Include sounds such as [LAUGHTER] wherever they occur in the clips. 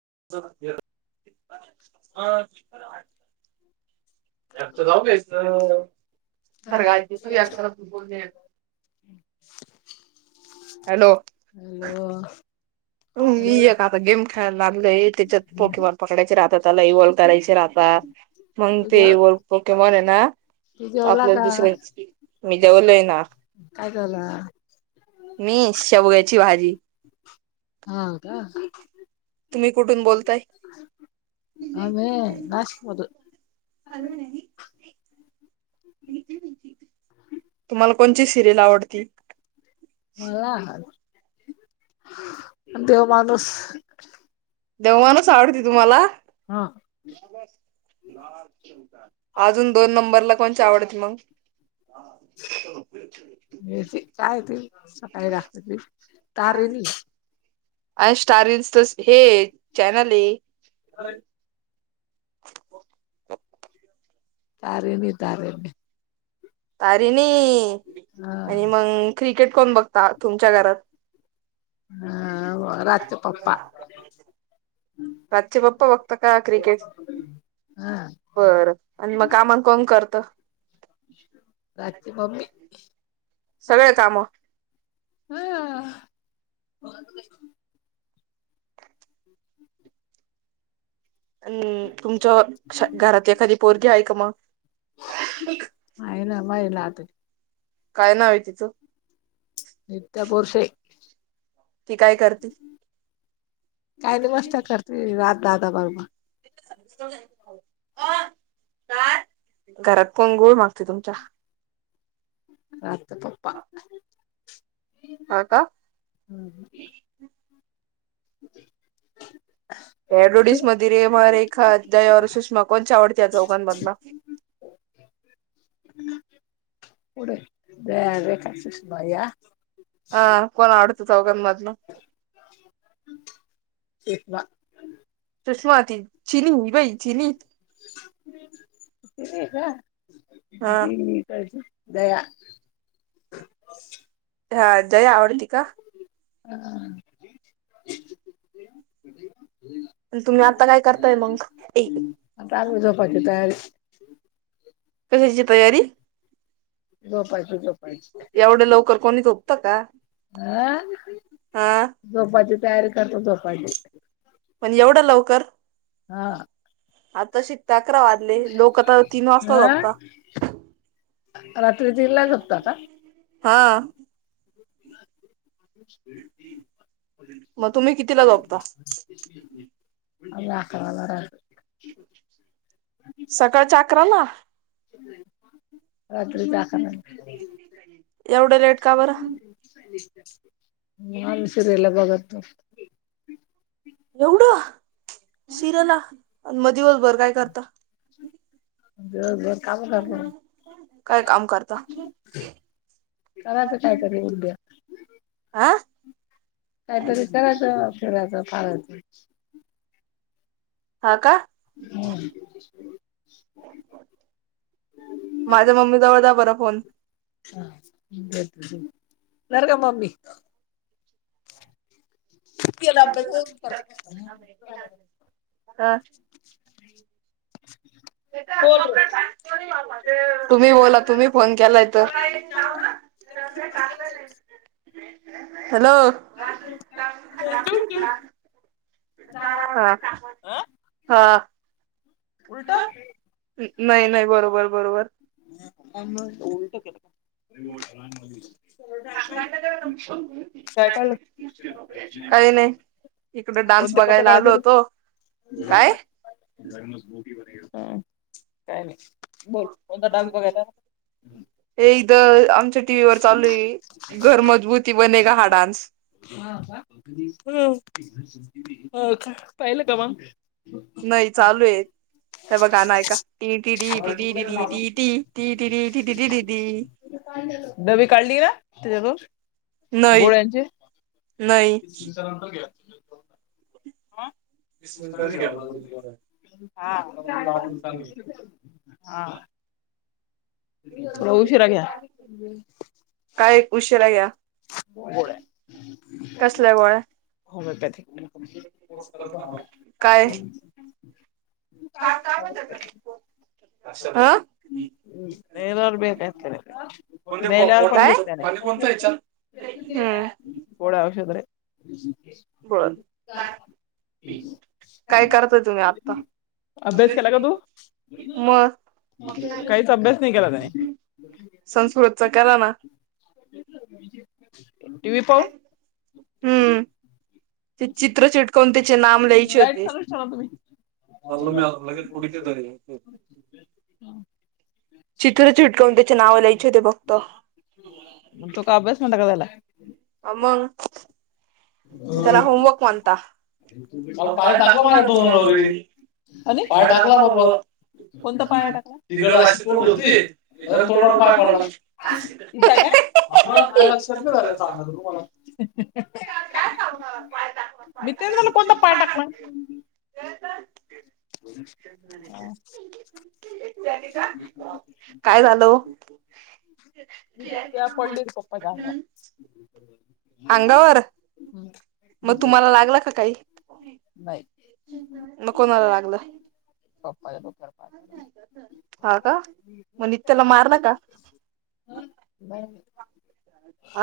[UNINTELLIGIBLE] [UNINTELLIGIBLE] [UNINTELLIGIBLE] Hello! होय तू का आता गेम खेळायला लागलय त्याच्यात पोटी बॉल पकडायचे राहतात ताला इवल करायचे राहता मग जेव तेव पोके मोन आहे ना तू जेवला आपल्याला का दुसर्या मी जवलो आहे ना काय झाला मी शेवघायची भाजी हा का? तुम्ही कुठून बोलताय? आम्ही नाशिकमधून [UNINTELLIGIBLE] तुम्हाला कोणची सिरियल आवडती? मला देव माणूस देव माणुस आवडते तुम्हाला हा अजून दोन नंबरला कोणच आवडत मग? हे ते काय ते सकाळी लागत ते‌ तारीनी आणि स्टारनस तर हे चॅनल आहे [UNINTELLIGIBLE] तारे नी तारे नी तारीणी हा आणि मग क्रिकेट कोण बघता तुमच्या घरात? [INAUDIBLE] [INAUDIBLE] पप्पा बघता का क्रिकेट हा बर आणि मग? काम कोण करत? पार्थची मम्मी सगळे कामं हा अन तुमच्या घरात एखादी पोरगी आहे का मगं? मायला मायला त काय नाव आहे तिच? नित्या बोरफे. ती काय करतील? काही दिवस करते रात दादा बरोबर [UNINTELLIGIBLE] घरात कोण कोण असतयं तुमच्या? पात पप [UNINTELLIGIBLE] हा, का? [INAUDIBLE] एडोडस मध्ये रेमा रेखा जया सुषमा कोणच्या आवडते चौकांमधला [UNINTELLIGIBLE] ह [INAUDIBLE] हम्. [INAUDIBLE] पुढ रेखा कष््या [UNINTELLIGIBLE] हा कोण आवडत हो चौघांमधन? - एक म [UNINTELLIGIBLE] सुष्मा ती चिनी हो बाई चिनी [UNINTELLIGIBLE] हा ज [UNINTELLIGIBLE] दया [UNINTELLIGIBLE] हा जया आवडती का? ह आणि तुम्ही आता काय करताय मग ए [UNINTELLIGIBLE] आल झोपाची तयारी [UNINTELLIGIBLE] हम्. [INAUDIBLE] कशाची तयारी? झोपायची. झोपायची एवढं लवकर कोणी झोपतं का?? हा हा झोपायची तयारी करतो, झोपायची- पण एवढं लवकर? हा. आता शिकता अकरा वाजले लोक आता तीन वाजता आ झोपता [UNINTELLIGIBLE] रात्री दिडला झोपता का? हा मग तुम्ही कितीला झोपता [INAUDIBLE] अकराला रा सकाळ चा आकराला? ह, [INAUDIBLE] एवढं लेट का बरं? मामसरला बघत [INAUDIBLE] एवढं, शिर ला आणि मग दिवसभर काय करता? ग बस. [UNINTELLIGIBLE] काय काम करता? करायच तर कायतर उद्या. हा काहीतरी करायचं, फिरायच, पाळायच- हा का हम. माझ्या मम्मी जवळ द्या बरं फोन. धर, धर गं मम्मी. केला अब्याऽऽ [UNINTELLIGIBLE] ते म, [UNINTELLIGIBLE] तुम्ही बोला, तुम्ही फोन केला तर. हॅलो? सु क [INAUDIBLE] हा, हा, नाही, नाही. बरोबर, बरोबर. [INAUDIBLE] मा [INAUDIBLE] काय खालं? काही नाही, इकडे डान्स कोणते कपडे बघायला आलो काढायचे होतो- काय,? ब होता. बोल, कोणता टाम वगैर आता. त, आमच्या टीव्ही वर चालू य,, घर मजबूती बने गा हा डान्सऽऽ ह, अंऽपाहिलं का मग? नाही चालू आहे. त्या बगा गांण आय का. टिटिटिटि नवी काढली ना,, त्याच्यातून,, नाही गोळ्यांची. नाही मग. हा, हा, रऊ शिरा घ्या. काय उशिरा घ्या बोला, कसल्या गोळ्या होमिओपॅथऽऽ काय? हा हम्. नेल्यावर बे का अस, नेल्यावर पण काय दिसतेऽऽ हम्म कोड वशे तरेऽ बर काय का? करताय तुम्ही आता अभ्यास केला का तू? होय,, मग काहीच अभ्यास नाहीऽऽ संस्कृतचा करा ना. टीव्ही पाहून हम्म. ते चित्र चिटकून त्याचे नाम लिहायचे लाईट होते. चालूच ठेवला तुम्ही झाल मी लागे पुढ दरी [INAUDIBLE] चितूर चिटकावून त्याच्या नाव लयचे होते फक्तऽ मग तो का अभ्यास म्हणता का झाला आ मगं. काल पाय टाकला माझ ओठोवरीऽ आणि पाय टाकला बरोबर,, कोणता पाय टाकला, तिगड अशी तोड होती, तोंडऽऽ पण इथ का आमला न लक्ष रुपये वर सांग रूमला. जितेंद्रने कोणता पाय टाकला हा काय झालं पडली अंगावर हातावर मग तुम्हाला लागला का काही नाही मग कोणाला लागलं पप्पाला हा का मग नित्याला मारलं का आ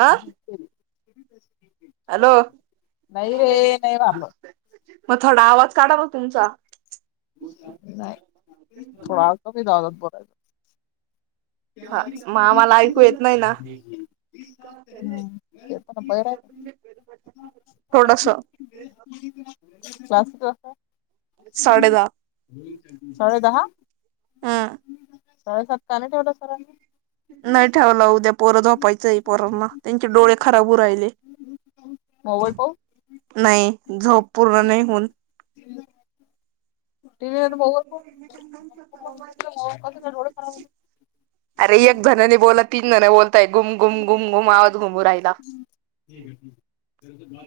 हॅलो नाही रे नाही बाप मग थोडा आवाज काढा मग तुमचा नाही थोडा आवाजात बोलायच ह मग आम्हाला ऐकू येत नाही ना ते पण बाहेर आहे थोडासा साडे दहा साडे दहा ह साडे सात का नाही ठेवला सरानी नाही ठेवलं उद्या पोरझोपायच आहे पोरांना त्यांचे डोळे खराब राहिले मोबाईल पाहू नाही झोप पूर्ण नाही होऊन टीव्ही नाही तर मोबाईल अरे एक जणानी बोला तीन जण बोलताय गुम गुम गुम गुम आवाज घुमू राहायला हम् हम हम्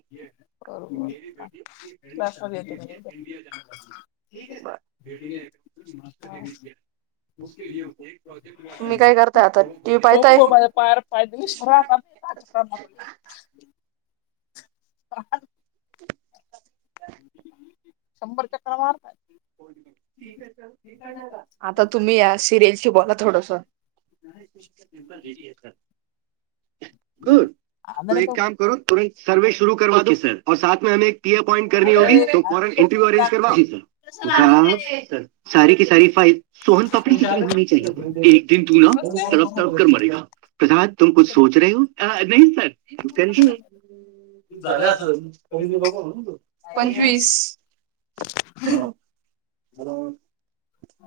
तुम्ही काय करताय आता टीव्ही पाहताय बर [UNINTELLIGIBLE] पायावर पाय देऊन. कर. [UNINTELLIGIBLE] का? शंभर चक्करा मारताय. आता तुम्ही या सिरीयसली बोला थोडस. [UNINTELLIGIBLE] गुड तो एक काम करो तुरंत सर्वे शरू करवा सर साथ म हम एक अपॉइंट कर होती आंधळे त फॉरन आंधळे तो इंटरव्यू मोबाईल अरेज आंधळे कर. त सारी की सारी फाईल सोहन कपडी. तडप तडप कर मरेगा प्रसााद तुम कुच सोच रहे हो नाही सर झाल्या असेल पंचवीस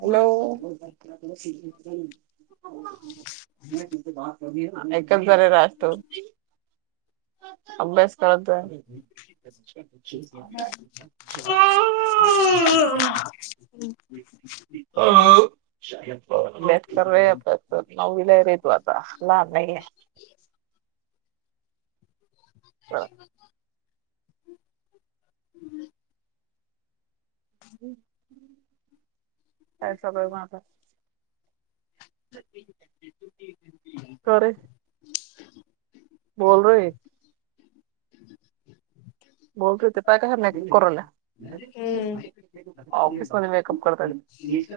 हॅलो बात करणी है एकच जरा असतो अभ्यास कळतो आहे [UNINTELLIGIBLE] हम् नऊवीला र तू आता लहान नाही [INAUDIBLE] हा [INAUDIBLE] [INAUDIBLE] का सगळं मग [INAUDIBLE] कर बोल रो. बोते होते पाय कायर नाही कोला ऑफिस मध्ये मेकअप करता. अरे.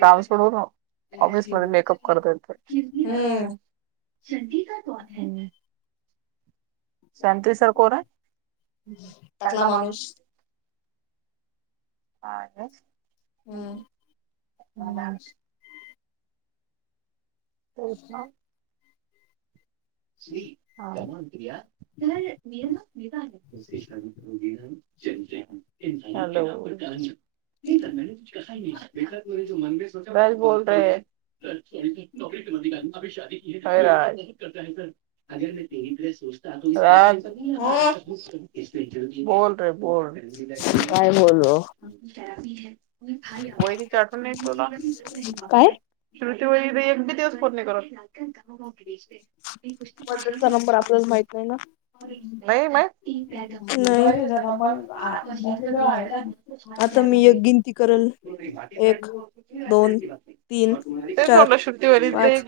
फॅमस प होत ऑफिस मध्ये मेकअप करत हम्म येत. सट सर कोर. टकला मणूस हासम्. हम्म होच ना. श धवंति [UNINTELLIGIBLE] आळवू. [UNINTELLIGIBLE] सॉरी नौकरी कर काी शादी क का अेर नाही ते ड्रेस सोचत तु हम्म बॉ र बॉोल काय बोलू र चठून काय ते एक दिवस पोर्णे करत. नाही मटनचा नंबर आपल्याला माहित नाही ना म [UNINTELLIGIBLE] सड बरे झाला मला आ मोकळं आहे ना. आता मी एक गिनती करल एक दोन तीन चार सुट्टी पाच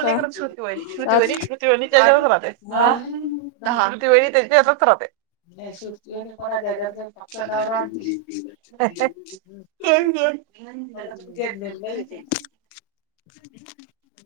सहा व हो. श्रुतीवेळी सात श्रुतीवेणी त्याच्यावरच राहते दहा ानुतीवेळी त्यांच्या यातच नाही राहते. सुट शिव कोणाच्या कोणात ह्याच्यात नाही फक्त फक्ष आण. नवरा आणि ती हया त्याला म्हणून ह.